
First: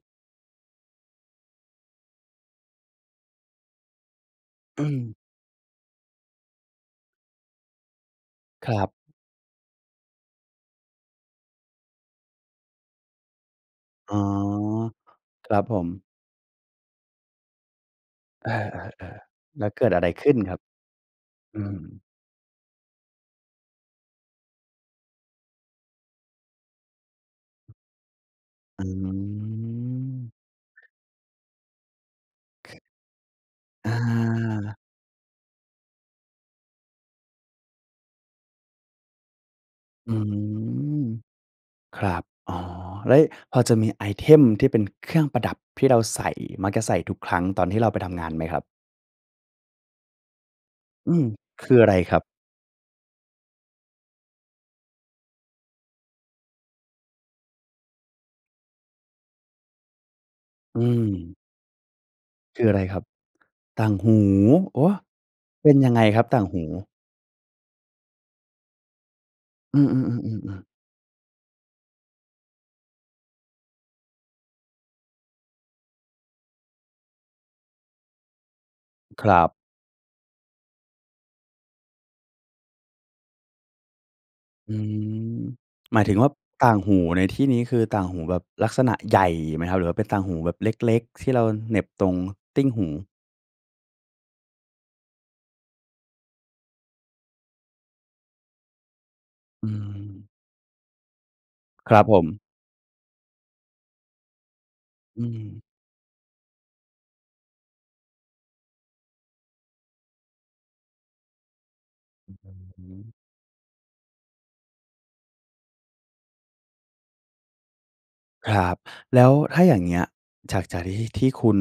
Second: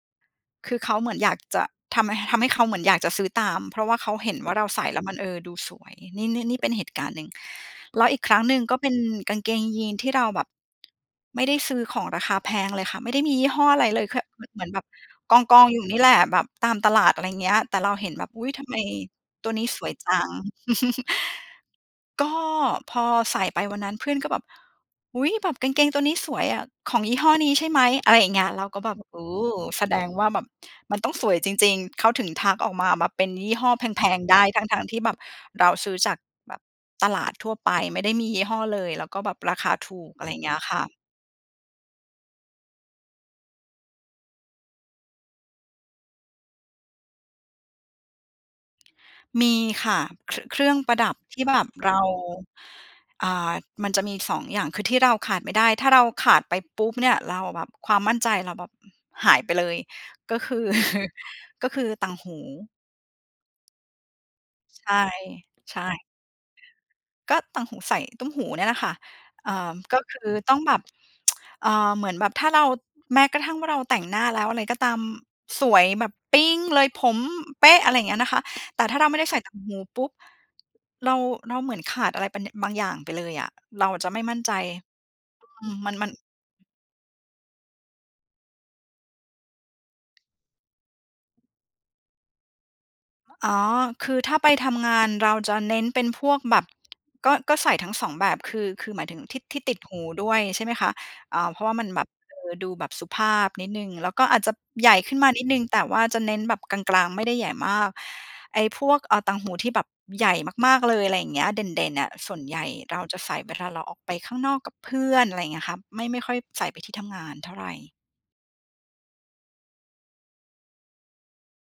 [SPEAKER 2] คือเขาเหมือนอยากจะ ทำ ห ทำให้เขาเหมือนอยากจะซื้อตาม เพราะว่าเขาเห็นว่าเราใส
[SPEAKER 1] อื
[SPEAKER 2] ่แล้ว
[SPEAKER 1] ม
[SPEAKER 2] มัน เออ ดูสวย นี่ นี่ นี่เป็นเหตุการณ์หนึ่ง แล้วอีกครั้งหนึ่ง
[SPEAKER 1] ค
[SPEAKER 2] ก
[SPEAKER 1] ร
[SPEAKER 2] ็
[SPEAKER 1] ั
[SPEAKER 2] เป
[SPEAKER 1] บ
[SPEAKER 2] ็นกางเกงยีนที่เราแบบ ไม่ได้ซื้อของราคาแพงเลยค่ะ ไม่ได้มียี่ห้ออะไรเลย
[SPEAKER 1] อ๋
[SPEAKER 2] แค
[SPEAKER 1] อ
[SPEAKER 2] ่เมอ เหมือนแบบก
[SPEAKER 1] ครับ
[SPEAKER 2] อง ๆ
[SPEAKER 1] ผ
[SPEAKER 2] อยู่นี่
[SPEAKER 1] ม
[SPEAKER 2] แหละ แบบตามตลาด อะไรอย่างเงี้ย แต่เราเห็นแบบ "อุ
[SPEAKER 1] เอ
[SPEAKER 2] ๊ย! ทำไม
[SPEAKER 1] อ ๆ
[SPEAKER 2] ตัว
[SPEAKER 1] ๆ แ
[SPEAKER 2] น
[SPEAKER 1] ล
[SPEAKER 2] ี้
[SPEAKER 1] ้ว
[SPEAKER 2] ส
[SPEAKER 1] เกิ
[SPEAKER 2] ว
[SPEAKER 1] ด
[SPEAKER 2] ย
[SPEAKER 1] อะไร
[SPEAKER 2] จั
[SPEAKER 1] ข
[SPEAKER 2] ง"
[SPEAKER 1] ึ้นครับ?
[SPEAKER 2] <chuckles>
[SPEAKER 1] อืม
[SPEAKER 2] ก็พอใส่ไปวันนั้นเพื่อนก็แบบ "อุ๊ย! แบบกางเกงตัวนี้สวยอะ ของยี่ห้อนี้ใช่ไหม?" อะไรอย่างเงี้ย เราก็
[SPEAKER 1] อื
[SPEAKER 2] แบบ โอ้ แสดง
[SPEAKER 1] ม
[SPEAKER 2] ว่าแบบมันต้องสวยจริง ๆ เขาถึงทักออกมาแบบเป็นยี่ห้อแ
[SPEAKER 1] อา
[SPEAKER 2] พง ๆ ได้ ทั้ง ๆ ที่แบบเราซื้อจากแบบตลาดทั่วไป ไม่ได้มียี่ห้อเลย แล้วก็แบบราคาถู
[SPEAKER 1] อื
[SPEAKER 2] ก อะไรอย่างเงี้ยค่ะ
[SPEAKER 1] ม ครับ อ๋อ เล้ยพอจะมีไอเทมที่เป็นเครื่องประดับที่เราใส่ มักจะใส่ทุกครั้งตอนที่เราไปทำงานไหมครับ?
[SPEAKER 2] มีค่ะ ครึ เครื่องประด
[SPEAKER 1] อื
[SPEAKER 2] ับ
[SPEAKER 1] ม
[SPEAKER 2] ที่แบ
[SPEAKER 1] ค
[SPEAKER 2] บ
[SPEAKER 1] ืออะ
[SPEAKER 2] เ
[SPEAKER 1] ไ
[SPEAKER 2] ร
[SPEAKER 1] ร
[SPEAKER 2] า
[SPEAKER 1] ครับ?
[SPEAKER 2] อ่า มันจะมีสองอย่าง คือที่เราขาดไม่ได้ ถ้าเราขาดไปปุ๊บเนี่ย เราแบบความมั่นใจเราแบบ อืม หายไปเลย ก็คือ
[SPEAKER 1] อื
[SPEAKER 2] <chuckles>
[SPEAKER 1] ม
[SPEAKER 2] ก็คือต่างหู
[SPEAKER 1] คืออะไรครับ? ต่างหู โอ
[SPEAKER 2] ใ
[SPEAKER 1] ๊
[SPEAKER 2] ช
[SPEAKER 1] ะ!
[SPEAKER 2] ่
[SPEAKER 1] เป็
[SPEAKER 2] ใ
[SPEAKER 1] น
[SPEAKER 2] ช่
[SPEAKER 1] ยังไงครับต่างหู?
[SPEAKER 2] ก็ต่างหู ใส่ตุ้มหูเนี่ยแหละค่ะ อ่า
[SPEAKER 1] อือ
[SPEAKER 2] ก็คือ
[SPEAKER 1] ๆ
[SPEAKER 2] ต
[SPEAKER 1] ๆ
[SPEAKER 2] ้อ
[SPEAKER 1] ๆ
[SPEAKER 2] ง
[SPEAKER 1] ๆ
[SPEAKER 2] แบบ <tsk> อ่า เหมือนแบบถ้าเรา แม้กระทั่งว่าเราแต่งหน้าแล้วอะไรก็ตาม สวยแบบปิ๊งเลย ผมเป๊ะ อะไรอย่างเงี้ยนะคะ แต่ถ้าเราไม่ไ
[SPEAKER 1] ค
[SPEAKER 2] ด้
[SPEAKER 1] ร
[SPEAKER 2] ใส่
[SPEAKER 1] ั
[SPEAKER 2] ต
[SPEAKER 1] บ
[SPEAKER 2] ่างหูปุ๊บ เรา เราเหมือนขาดอะไรไปนึ บางอย่างไปเลยอะ เราอะจะไม่มั่นใจ
[SPEAKER 1] อืม
[SPEAKER 2] อืม มัน
[SPEAKER 1] หมา
[SPEAKER 2] ม
[SPEAKER 1] ย
[SPEAKER 2] ัน
[SPEAKER 1] ถึงว่าต่างหูในที่นี้ คือต่างหูแบบลักษณะใหญ่ไหมครับ? หรือว่าเป็นต่างหูแบบเล็ก ๆ ที่เราเหน็บตรงติ้ง หู
[SPEAKER 2] อ๋อ คือถ้าไปทำงานเราจะเน้นเป็นพวกแบบ ก็ ก็ใส่ทั้ง สอง แบบคือ คือหมายถึงที่ ที่
[SPEAKER 1] อื
[SPEAKER 2] ติดหูด
[SPEAKER 1] ม
[SPEAKER 2] ้วยใช่ไหมคะ? อ่า เพราะว่ามัน
[SPEAKER 1] คร
[SPEAKER 2] แ
[SPEAKER 1] ั
[SPEAKER 2] บ
[SPEAKER 1] บ
[SPEAKER 2] บ
[SPEAKER 1] ผ
[SPEAKER 2] เ
[SPEAKER 1] ม
[SPEAKER 2] ออ ดูแบบสุภาพนิดหนึ่ง แล้วก็อาจจะใหญ่ขึ้
[SPEAKER 1] อ
[SPEAKER 2] น
[SPEAKER 1] ื
[SPEAKER 2] มานิดหนึ
[SPEAKER 1] ม
[SPEAKER 2] ่ง แต่ว่าจะเน้นแบบกลาง ๆ ไม่ได้ใหญ่มาก ไอ้พวก อ่า ต่างหูที่แบบใหญ่มาก ๆ เลยอะไรอย่างเงี้ย เด่น ๆ อะ ส
[SPEAKER 1] อ
[SPEAKER 2] ่วน
[SPEAKER 1] ื
[SPEAKER 2] ใหญ่
[SPEAKER 1] อฮ
[SPEAKER 2] เรา
[SPEAKER 1] ึ
[SPEAKER 2] จะใส่เวลาเราออกไปข้างนอกกับเพื่อน อะไรอย่างเงี้ยครับ ไม่ ไม่ค่อยใส่ไปที่ทำงานเท่าไร
[SPEAKER 1] ครับ แล้วถ้าอย่างเงี้ย จาก จากที่ ที่คุณ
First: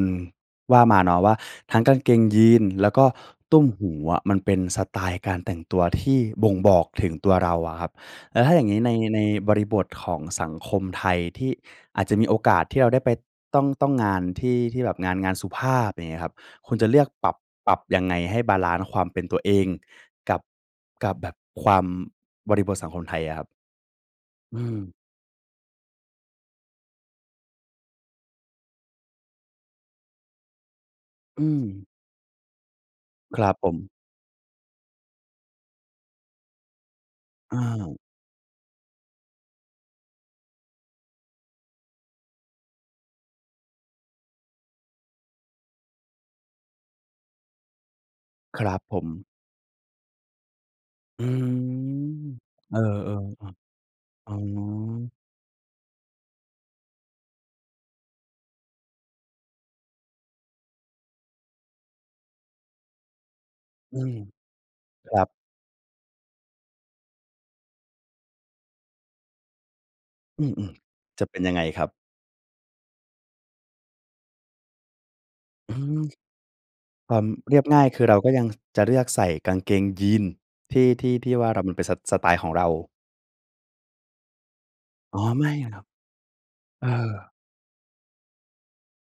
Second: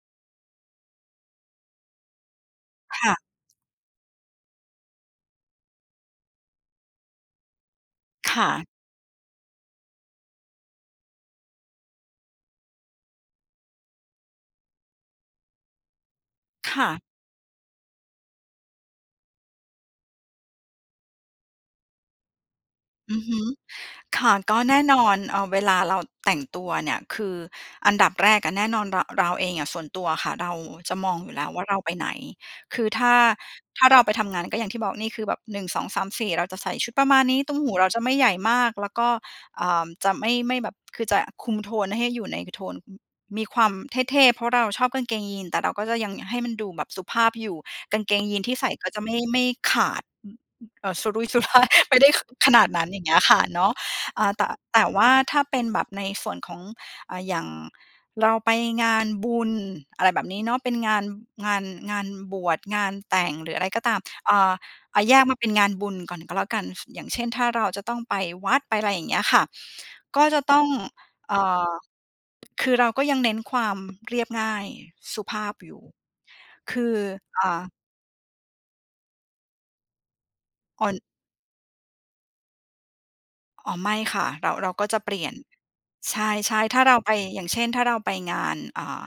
[SPEAKER 1] ว่ามาเนาะว่า ทั้งกางเกงยีนแล้ว
[SPEAKER 2] ค
[SPEAKER 1] ก็
[SPEAKER 2] ่ะ
[SPEAKER 1] ตุ้มหูอะมันเป็นสไตล์การแต่งตัวที่บ่งบอกถึงตัวเราอะครับ
[SPEAKER 2] ค
[SPEAKER 1] แล้ว
[SPEAKER 2] ่
[SPEAKER 1] ถ้าอ
[SPEAKER 2] ะ
[SPEAKER 1] ย่างงี้ใน ในบริบทของสังคมไทยที่อาจจะมีโอกาสที่เราได้ไป ต้อง ต้อง งานที่ ที่แบบงาน งานสุภาพ อย่างเงี้ยครับ ค
[SPEAKER 2] ค
[SPEAKER 1] ุณจ
[SPEAKER 2] ่
[SPEAKER 1] ะเล
[SPEAKER 2] ะ
[SPEAKER 1] ือกปรับ ปรับยังไงให้บาลันซ์ความเป็นตัวเองกับ กับแบบความ บริบทสังคมไ
[SPEAKER 2] อ
[SPEAKER 1] ท
[SPEAKER 2] ื
[SPEAKER 1] ย
[SPEAKER 2] อ
[SPEAKER 1] อ
[SPEAKER 2] ฮ
[SPEAKER 1] ะ
[SPEAKER 2] ึ
[SPEAKER 1] ครับ
[SPEAKER 2] ค่ะ ก
[SPEAKER 1] อื
[SPEAKER 2] ็แน่
[SPEAKER 1] ม
[SPEAKER 2] นอน เอ่อ เวลาเราแต่งตัวเนี่ย คืออันดับแรกอะแน่นอน ระ เราเองอะ ส่วนตัวอะค่ะเราจะมองอยู่แ
[SPEAKER 1] อ
[SPEAKER 2] ล
[SPEAKER 1] ื
[SPEAKER 2] ้วว่า เรา
[SPEAKER 1] ม
[SPEAKER 2] ไปไหน? คือถ้า
[SPEAKER 1] ครับผ
[SPEAKER 2] ถ้า
[SPEAKER 1] ม
[SPEAKER 2] เราไปทำงานก็อย่างที่บอก นี่คือแบบ หนึ่งสองสามสี่ เราจะใส่ชุดประมาณนี้ ตุ้
[SPEAKER 1] อ
[SPEAKER 2] มหูเราจ
[SPEAKER 1] า
[SPEAKER 2] ะไม่ใหญ่มาก แล้วก็ เอ่อ จะไม่ ไม่แบบ คือจะคุมโทนให้อยู่ในโทน อืม มีความเท่ ๆ เพราะเราชอบกางเกงยีน แต่เราก็จะยังอยากให้มันดูแบบสุภาพอยู่ กางเกงยีน ที่
[SPEAKER 1] ค
[SPEAKER 2] ใส
[SPEAKER 1] ร
[SPEAKER 2] ่
[SPEAKER 1] ับ
[SPEAKER 2] ก็
[SPEAKER 1] ผ
[SPEAKER 2] จะไม่
[SPEAKER 1] ม
[SPEAKER 2] ไม่ขาด อือ อือ เอ่อ สุรุ
[SPEAKER 1] อ
[SPEAKER 2] ่
[SPEAKER 1] ื้
[SPEAKER 2] ย
[SPEAKER 1] อ
[SPEAKER 2] สุ
[SPEAKER 1] ฮ
[SPEAKER 2] ร
[SPEAKER 1] ื
[SPEAKER 2] ่าย ไม่ได้ ข ขนาด
[SPEAKER 1] อ เอ
[SPEAKER 2] น
[SPEAKER 1] อ
[SPEAKER 2] ั้น อย่างเงี้ยค่ะ
[SPEAKER 1] ๆ
[SPEAKER 2] เนาะ อ่
[SPEAKER 1] ๆ อ๋
[SPEAKER 2] า แต่ แต่ว่า
[SPEAKER 1] อ
[SPEAKER 2] ถ้าเป็นแบบในส่วนของ อ่า อย่างเราไปงานบุญ อะไรแบบนี้เนาะ เป็นงาน งาน งานบวช งานแต่ง หรืออะไรก็ตา
[SPEAKER 1] อื
[SPEAKER 2] ม
[SPEAKER 1] ม
[SPEAKER 2] เอ่อ อะ แ
[SPEAKER 1] ค
[SPEAKER 2] ย
[SPEAKER 1] รั
[SPEAKER 2] ก
[SPEAKER 1] บ
[SPEAKER 2] มาเป็นงานบุญก่อนก็แล้วกัน อย่างเช่น ถ้าเราจะต้องไปวัดไปอะไรอย่างเงี้ยค่ะ ก็จะ
[SPEAKER 1] อื
[SPEAKER 2] ต้อง
[SPEAKER 1] ม ๆ จะ
[SPEAKER 2] เอ
[SPEAKER 1] เป็
[SPEAKER 2] ่
[SPEAKER 1] นยังไง
[SPEAKER 2] อ
[SPEAKER 1] ครับ?
[SPEAKER 2] คือเราก็ยังเน้นความ เรียบง่ายสุภาพอย
[SPEAKER 1] อื
[SPEAKER 2] ู่
[SPEAKER 1] ม
[SPEAKER 2] คือ
[SPEAKER 1] ความ
[SPEAKER 2] อ่
[SPEAKER 1] เรี
[SPEAKER 2] า
[SPEAKER 1] ยบง่าย คือเราก็ยัง จะเลือกใส่กางเกง ยีน ที่
[SPEAKER 2] <unintelligible>
[SPEAKER 1] ที่ ที่ว่า เรา มันเป็นสะ สไตล์ของเรา
[SPEAKER 2] อ๋อ ไม่ค่ะ เรา เราก็จะเป
[SPEAKER 1] อ
[SPEAKER 2] ล
[SPEAKER 1] ๋อ
[SPEAKER 2] ี่ยน
[SPEAKER 1] ไม่เหรอครับ?
[SPEAKER 2] ใช่ ๆ ถ้
[SPEAKER 1] เ
[SPEAKER 2] า
[SPEAKER 1] ออ
[SPEAKER 2] เราไป อย่างเช่น ถ้าเราไปงาน อ่า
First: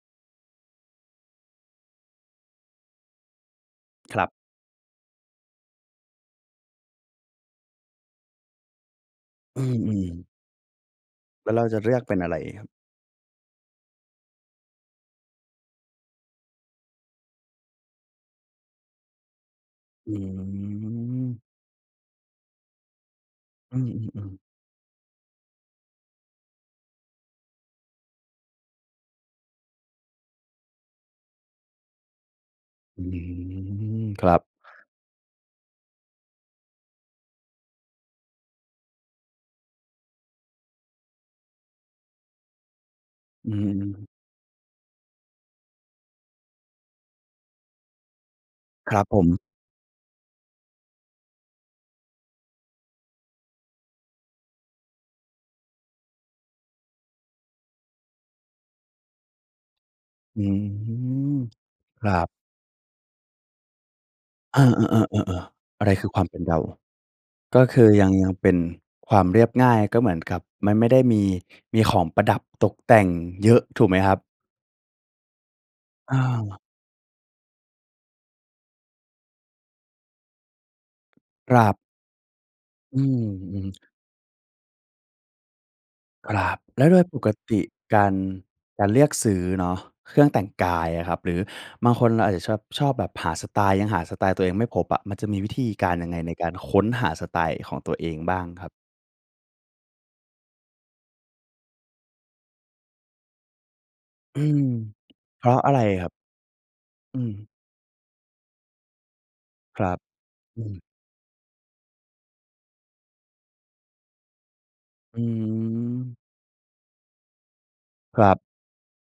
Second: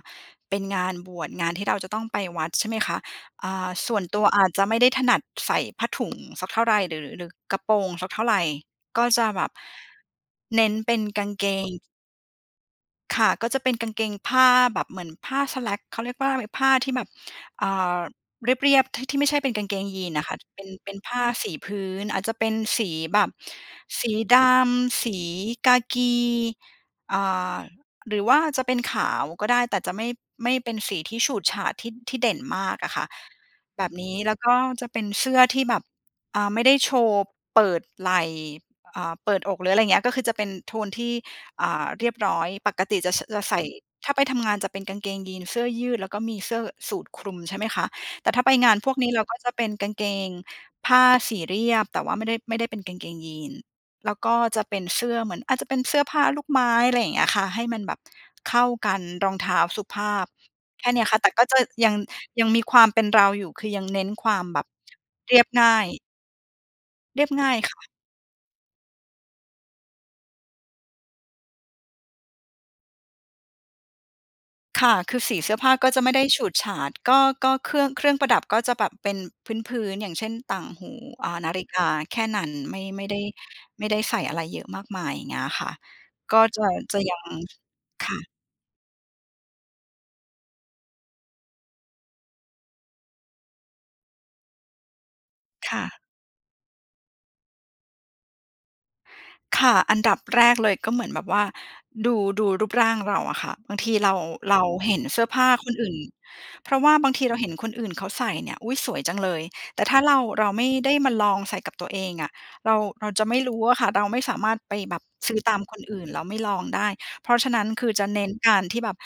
[SPEAKER 2] เป็นงานบวช งานที่เราจะต้องไปวัดใช่ไหมคะ อ่า ส่วนต
[SPEAKER 1] ค
[SPEAKER 2] ั
[SPEAKER 1] ร
[SPEAKER 2] ว
[SPEAKER 1] ับ
[SPEAKER 2] อาจจะไม่ได้ถนัดใส่ผ้าถุง สักเท่าไร หรือ หรือกระโปรงสักเท่าไร ก็จะแบบ
[SPEAKER 1] อืม ๆ
[SPEAKER 2] เน้นเป็นกางเก
[SPEAKER 1] แล้วเรา
[SPEAKER 2] ง
[SPEAKER 1] จะเลือกเป็นอะไรครับ?
[SPEAKER 2] ค่ะ ก็จะเป็นกางเกงผ้า แบบเหมือนผ้า slack เขาเรียกว่าอะไร ผ้าที่แบบ อ่า เรียบ ๆ ที่ ที่ไม่ใช่เป็นกางเกงยี
[SPEAKER 1] อื
[SPEAKER 2] นอะค่ะ เป็น เป็นผ้า
[SPEAKER 1] ม
[SPEAKER 2] สีพื้น อาจจะเป็นสีแบบ
[SPEAKER 1] อื
[SPEAKER 2] สี
[SPEAKER 1] ม ๆ
[SPEAKER 2] ด
[SPEAKER 1] ๆ
[SPEAKER 2] ำ สีกากี อ่า หรือว่าจะเป็นขาวก็ได้ แต่จะไม่ ไม่เป็นสีที่ฉูดฉาดที่ ที่เด่นมากอะ
[SPEAKER 1] อ
[SPEAKER 2] ค
[SPEAKER 1] ื
[SPEAKER 2] ่ะ แบบ
[SPEAKER 1] ม
[SPEAKER 2] นี้
[SPEAKER 1] ค
[SPEAKER 2] แ
[SPEAKER 1] ร
[SPEAKER 2] ล้
[SPEAKER 1] ั
[SPEAKER 2] ว
[SPEAKER 1] บ
[SPEAKER 2] ก็จะเป็นเสื้อที่แบบ อ่า ไม่ได้โชว์เปิดไหล่ อ่า เปิดอก หรืออะไรอย่างเงี้ย ก็คือจะเป็นโทนที่ อ่า เรียบร้อย ปกติจะ ส จะ
[SPEAKER 1] อื
[SPEAKER 2] ใส่
[SPEAKER 1] ม
[SPEAKER 2] ถ้าไปทำงานจะเป็นกางเกงยีน เสื้อยืด แล้วก็มีเสื้อสูทคลุมใช่ไหมคะ แต่ถ้าไปงานพ
[SPEAKER 1] ค
[SPEAKER 2] ว
[SPEAKER 1] ร
[SPEAKER 2] ก
[SPEAKER 1] ับ
[SPEAKER 2] นี้
[SPEAKER 1] ผ
[SPEAKER 2] เรา
[SPEAKER 1] ม
[SPEAKER 2] ก็จะเป็นกางเกงผ้า สีเรียบ แต่ว่าไม่ได้ ไม่ได้เป็นกางเกงยีน แล้วก็จะเป็นเสื้อเหมือน อาจจะเป็นเสื้อผ้าลูกไม้ อะไรอย่างเงี้ยค่ะ ให้มันแบบเข้ากัน รองเท้าสุภาพ
[SPEAKER 1] อื
[SPEAKER 2] แค่เนี้ยค่ะ แต่
[SPEAKER 1] ม
[SPEAKER 2] ก็จะยัง
[SPEAKER 1] ครับ
[SPEAKER 2] ยังมีความเป็นเราอยู่ คือยังเน้นความ
[SPEAKER 1] เ
[SPEAKER 2] แ
[SPEAKER 1] อ
[SPEAKER 2] บบ
[SPEAKER 1] อ ๆ ๆ
[SPEAKER 2] เรียบ
[SPEAKER 1] ๆ
[SPEAKER 2] ง่
[SPEAKER 1] ๆ
[SPEAKER 2] า
[SPEAKER 1] อะ
[SPEAKER 2] ย
[SPEAKER 1] ไรคือความเป็นเรา?
[SPEAKER 2] เรียบง่า
[SPEAKER 1] ก
[SPEAKER 2] ย
[SPEAKER 1] ็
[SPEAKER 2] ค
[SPEAKER 1] ค
[SPEAKER 2] ่ะ
[SPEAKER 1] ือยัง ยังเป็นความเรียบง่าย ก็เหมือนกับไม่ ไม่ได้มี มีของประดับตกแต่งเยอะถูกไหมครับ?
[SPEAKER 2] ค่ะ คือสีเสื้อผ้าก็จะไม
[SPEAKER 1] อ
[SPEAKER 2] ่ได้ ฉูด
[SPEAKER 1] า
[SPEAKER 2] ฉาด ก็ ก็เครื่อง เครื่องประดับก็จะแบบเป็นพื้น ๆ อย่างเช่น ต่างหู อ่า นา
[SPEAKER 1] คร
[SPEAKER 2] ฬิ
[SPEAKER 1] ับ
[SPEAKER 2] กา แค่นั้น ไม่
[SPEAKER 1] อื
[SPEAKER 2] ไม่ได
[SPEAKER 1] ม
[SPEAKER 2] ้
[SPEAKER 1] ๆ <tsk>
[SPEAKER 2] ไม่ได้ใส่อะไรเยอะมากมาย อย่างเงี้ยอะค่ะ
[SPEAKER 1] ค
[SPEAKER 2] ก็
[SPEAKER 1] รับ
[SPEAKER 2] จะ
[SPEAKER 1] แล้วโ
[SPEAKER 2] จ
[SPEAKER 1] ด
[SPEAKER 2] ะ
[SPEAKER 1] ย
[SPEAKER 2] ยั
[SPEAKER 1] ป
[SPEAKER 2] ง
[SPEAKER 1] กติก
[SPEAKER 2] ค
[SPEAKER 1] าร
[SPEAKER 2] ่ะ
[SPEAKER 1] การเลือกซื้อเนาะ เครื่องแต่งกายอะครับ หรือบางคนอาจจะชอ ชอบแบบหาสไตล์ ยังหาสไตล์ตัวเองไม่พบอะ มันจะมีวิธี
[SPEAKER 2] ค่
[SPEAKER 1] กา
[SPEAKER 2] ะ
[SPEAKER 1] รยังไงในการค้นหาสไตล์ของตัวเองบ้างครับ?
[SPEAKER 2] ค่ะ อันดับแรกเลยก็เหมือนแบบว่า ดู ดูรูปร่างเราอะค่ะ บางทีเรา
[SPEAKER 1] อื
[SPEAKER 2] เร
[SPEAKER 1] ม
[SPEAKER 2] าเห็นเสื้อผ
[SPEAKER 1] เพ
[SPEAKER 2] ้
[SPEAKER 1] ร
[SPEAKER 2] า
[SPEAKER 1] าะ
[SPEAKER 2] ค
[SPEAKER 1] อะ
[SPEAKER 2] น
[SPEAKER 1] ไร
[SPEAKER 2] อื่
[SPEAKER 1] คร
[SPEAKER 2] น
[SPEAKER 1] ับ?
[SPEAKER 2] เพราะว่าบาง
[SPEAKER 1] อื
[SPEAKER 2] ทีเราเ
[SPEAKER 1] ม
[SPEAKER 2] ห็นคนอื่นเขาใส่เนี่ย "อุ๊ย! สวยจังเลย" แต
[SPEAKER 1] ค
[SPEAKER 2] ่
[SPEAKER 1] ร
[SPEAKER 2] ถ
[SPEAKER 1] ั
[SPEAKER 2] ้
[SPEAKER 1] บ
[SPEAKER 2] าเรา เรา
[SPEAKER 1] อ
[SPEAKER 2] ไ
[SPEAKER 1] ื
[SPEAKER 2] ม่
[SPEAKER 1] ม
[SPEAKER 2] ได้มาลองใส่กับตัวเองอะ เรา เราจะไม่รู้อะค่ะ เราไม่สามารถไปแบบ
[SPEAKER 1] อื
[SPEAKER 2] ซื้อตามคนอื่น
[SPEAKER 1] ม
[SPEAKER 2] แล้วไม่ลองได้ เพราะฉะนั้นคือจะเ
[SPEAKER 1] ค
[SPEAKER 2] น
[SPEAKER 1] ร
[SPEAKER 2] ้น
[SPEAKER 1] ับ
[SPEAKER 2] การที่แบบ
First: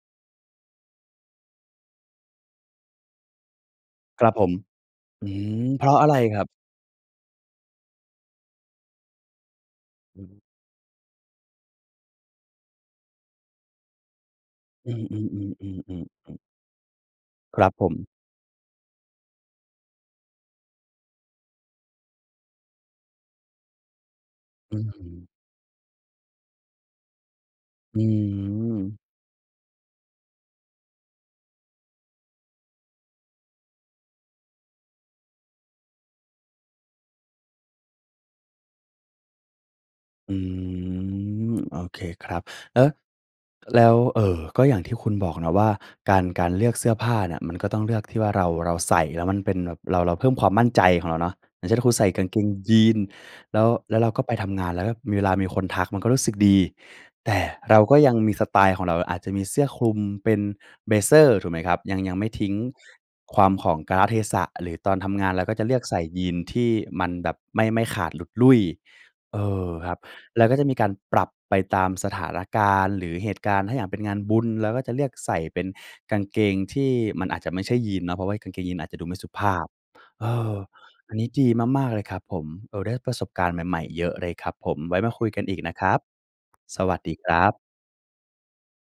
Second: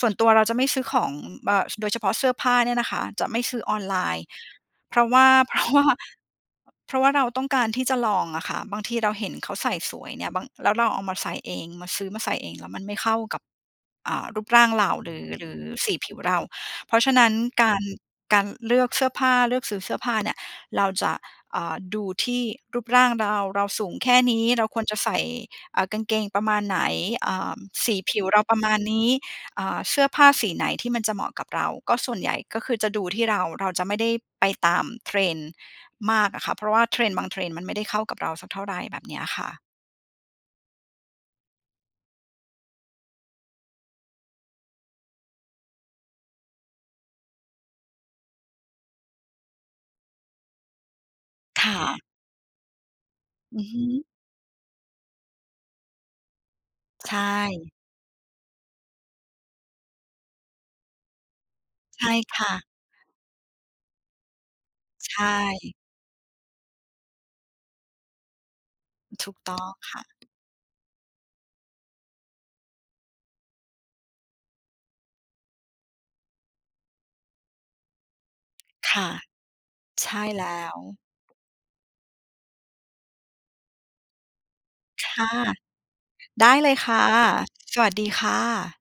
[SPEAKER 2] ส่วนตัวเราจะไม่ซื้อของเบอะ โดยเฉพาะเสื้อผ้าเนี่ยนะคะ จะไม่ซื้อออนไลน
[SPEAKER 1] ค
[SPEAKER 2] ์
[SPEAKER 1] รับผม
[SPEAKER 2] เพราะว่
[SPEAKER 1] อ
[SPEAKER 2] า
[SPEAKER 1] ื
[SPEAKER 2] เพรา
[SPEAKER 1] ม
[SPEAKER 2] ะว
[SPEAKER 1] เ
[SPEAKER 2] ่
[SPEAKER 1] พ
[SPEAKER 2] า
[SPEAKER 1] ราะอะไรครับ?
[SPEAKER 2] เพราะว่าเราต้องการที่จะลองอะค่ะ บางทีเราเห็นเขาใส่สวย
[SPEAKER 1] อ
[SPEAKER 2] เ
[SPEAKER 1] ื
[SPEAKER 2] น
[SPEAKER 1] อ
[SPEAKER 2] ี่ย
[SPEAKER 1] ฮึ
[SPEAKER 2] บาง แล้วเราเอามาใส่เอง มาซื้อมาใส่เองแล้วมันไม่เข้ากับ อ่า รูปร่างเร
[SPEAKER 1] อ
[SPEAKER 2] า
[SPEAKER 1] ื
[SPEAKER 2] หรือ หรือสี
[SPEAKER 1] อ ๆ
[SPEAKER 2] ผ
[SPEAKER 1] ๆ
[SPEAKER 2] ิวเร
[SPEAKER 1] ๆ ๆ ๆ
[SPEAKER 2] า เพราะฉะนั้น
[SPEAKER 1] คร
[SPEAKER 2] ก
[SPEAKER 1] ับ
[SPEAKER 2] า
[SPEAKER 1] ผ
[SPEAKER 2] ร
[SPEAKER 1] ม
[SPEAKER 2] การเลือกเสื้อผ้า เลือกซื้อเสื้อผ้าเนี่ย เราจะ อ่า ดูที่รูปร่างเรา เราสูงแค่นี้เรา
[SPEAKER 1] อ
[SPEAKER 2] ค
[SPEAKER 1] ื
[SPEAKER 2] วร
[SPEAKER 1] อ
[SPEAKER 2] จะ
[SPEAKER 1] ฮ
[SPEAKER 2] ใส่
[SPEAKER 1] ึ
[SPEAKER 2] อ่า กางเกงประมาณไหน อ่า ส
[SPEAKER 1] อ
[SPEAKER 2] ีผิวเราประมาณ
[SPEAKER 1] ืม
[SPEAKER 2] นี้ อ่า เสื้อผ้าสีไหนที่มันจะเหมาะกับเรา ก็ส่วนใหญ่ ก็คือจะดูที่เรา เราจะไม่ได้ไปตาม trend มากอะค่ะ เพราะว่า trend บาง trend มันไม่ได้เข้ากับเราสักเท่าไร แบบเนี้ยค่ะ
[SPEAKER 1] อืม โอเคครับ แล้ว แล้ว เอ่อ ก็อย่างที่คุณบอกเนาะว่าการ การเลือกเสื้อผ้าน่ะ มันก็ต้องเลือกที่ว่าเรา เราใส่แล้วมันเป็นแบบ เรา เราเพิ่มความมั่นใจของเราเนาะ อย
[SPEAKER 2] ค
[SPEAKER 1] ่างเช
[SPEAKER 2] ่
[SPEAKER 1] ่น ถ้าคุ
[SPEAKER 2] ะ
[SPEAKER 1] ณใส่กางเกงยีน
[SPEAKER 2] อ
[SPEAKER 1] แ
[SPEAKER 2] ื
[SPEAKER 1] ล้
[SPEAKER 2] อ
[SPEAKER 1] ว
[SPEAKER 2] ฮ
[SPEAKER 1] แล้วเ
[SPEAKER 2] ึ
[SPEAKER 1] ราก็ไปทำงาน แล้วแบบมี เวลามีคนทักมันก็รู้สึกดี
[SPEAKER 2] ใช
[SPEAKER 1] แต่
[SPEAKER 2] ่
[SPEAKER 1] เราก็ยังมีสไตล์ของเรา อาจจะมีเสื้อคลุม เป็น เบลเซอร์ ถูกไหมครับ ยั
[SPEAKER 2] ใ
[SPEAKER 1] ง
[SPEAKER 2] ช่
[SPEAKER 1] ยังไม่
[SPEAKER 2] ค
[SPEAKER 1] ท
[SPEAKER 2] ่
[SPEAKER 1] ิ้ง
[SPEAKER 2] ะ
[SPEAKER 1] ความ ของกาลเทศะ หรือตอนท
[SPEAKER 2] ใช
[SPEAKER 1] ำงานเราก็จะเล
[SPEAKER 2] ่
[SPEAKER 1] ือกใส่ยีนที่มันแบบไม่ ไม่ขาดหลุดลุ่ย
[SPEAKER 2] ถู
[SPEAKER 1] เ
[SPEAKER 2] ก
[SPEAKER 1] อ
[SPEAKER 2] ต้อง
[SPEAKER 1] อ ค
[SPEAKER 2] ค
[SPEAKER 1] รับ
[SPEAKER 2] ่ะ
[SPEAKER 1] แล้วก็จะมีการปรับไปตามสถานการณ์หรือเหตุการณ์ ถ้าอย่างเป็นงานบุญ เราก็จะเลือกใส่เป็นกางเกงที่มันอาจจะไม่ใช่ยีนเนาะ เพราะว่ากางเกงยีนอาจ
[SPEAKER 2] ค
[SPEAKER 1] จะดู
[SPEAKER 2] ่
[SPEAKER 1] ไ
[SPEAKER 2] ะ
[SPEAKER 1] ม่สุภาพ
[SPEAKER 2] ใช
[SPEAKER 1] เ
[SPEAKER 2] ่
[SPEAKER 1] อ
[SPEAKER 2] แล
[SPEAKER 1] อ
[SPEAKER 2] ้ว
[SPEAKER 1] อันนี้ดีมาก ๆ เลยครับผม เอ่อ ได้ประสบการณ์ใหม่ ๆ เยอะเลยครับผม ไว้
[SPEAKER 2] ค
[SPEAKER 1] มาค
[SPEAKER 2] ่
[SPEAKER 1] ุ
[SPEAKER 2] ะ
[SPEAKER 1] ยกันอีกนะครับ
[SPEAKER 2] ได้เลย
[SPEAKER 1] ส
[SPEAKER 2] ค
[SPEAKER 1] วั
[SPEAKER 2] ่
[SPEAKER 1] ส
[SPEAKER 2] ะ
[SPEAKER 1] ดีครับ
[SPEAKER 2] สวัสดีค่ะ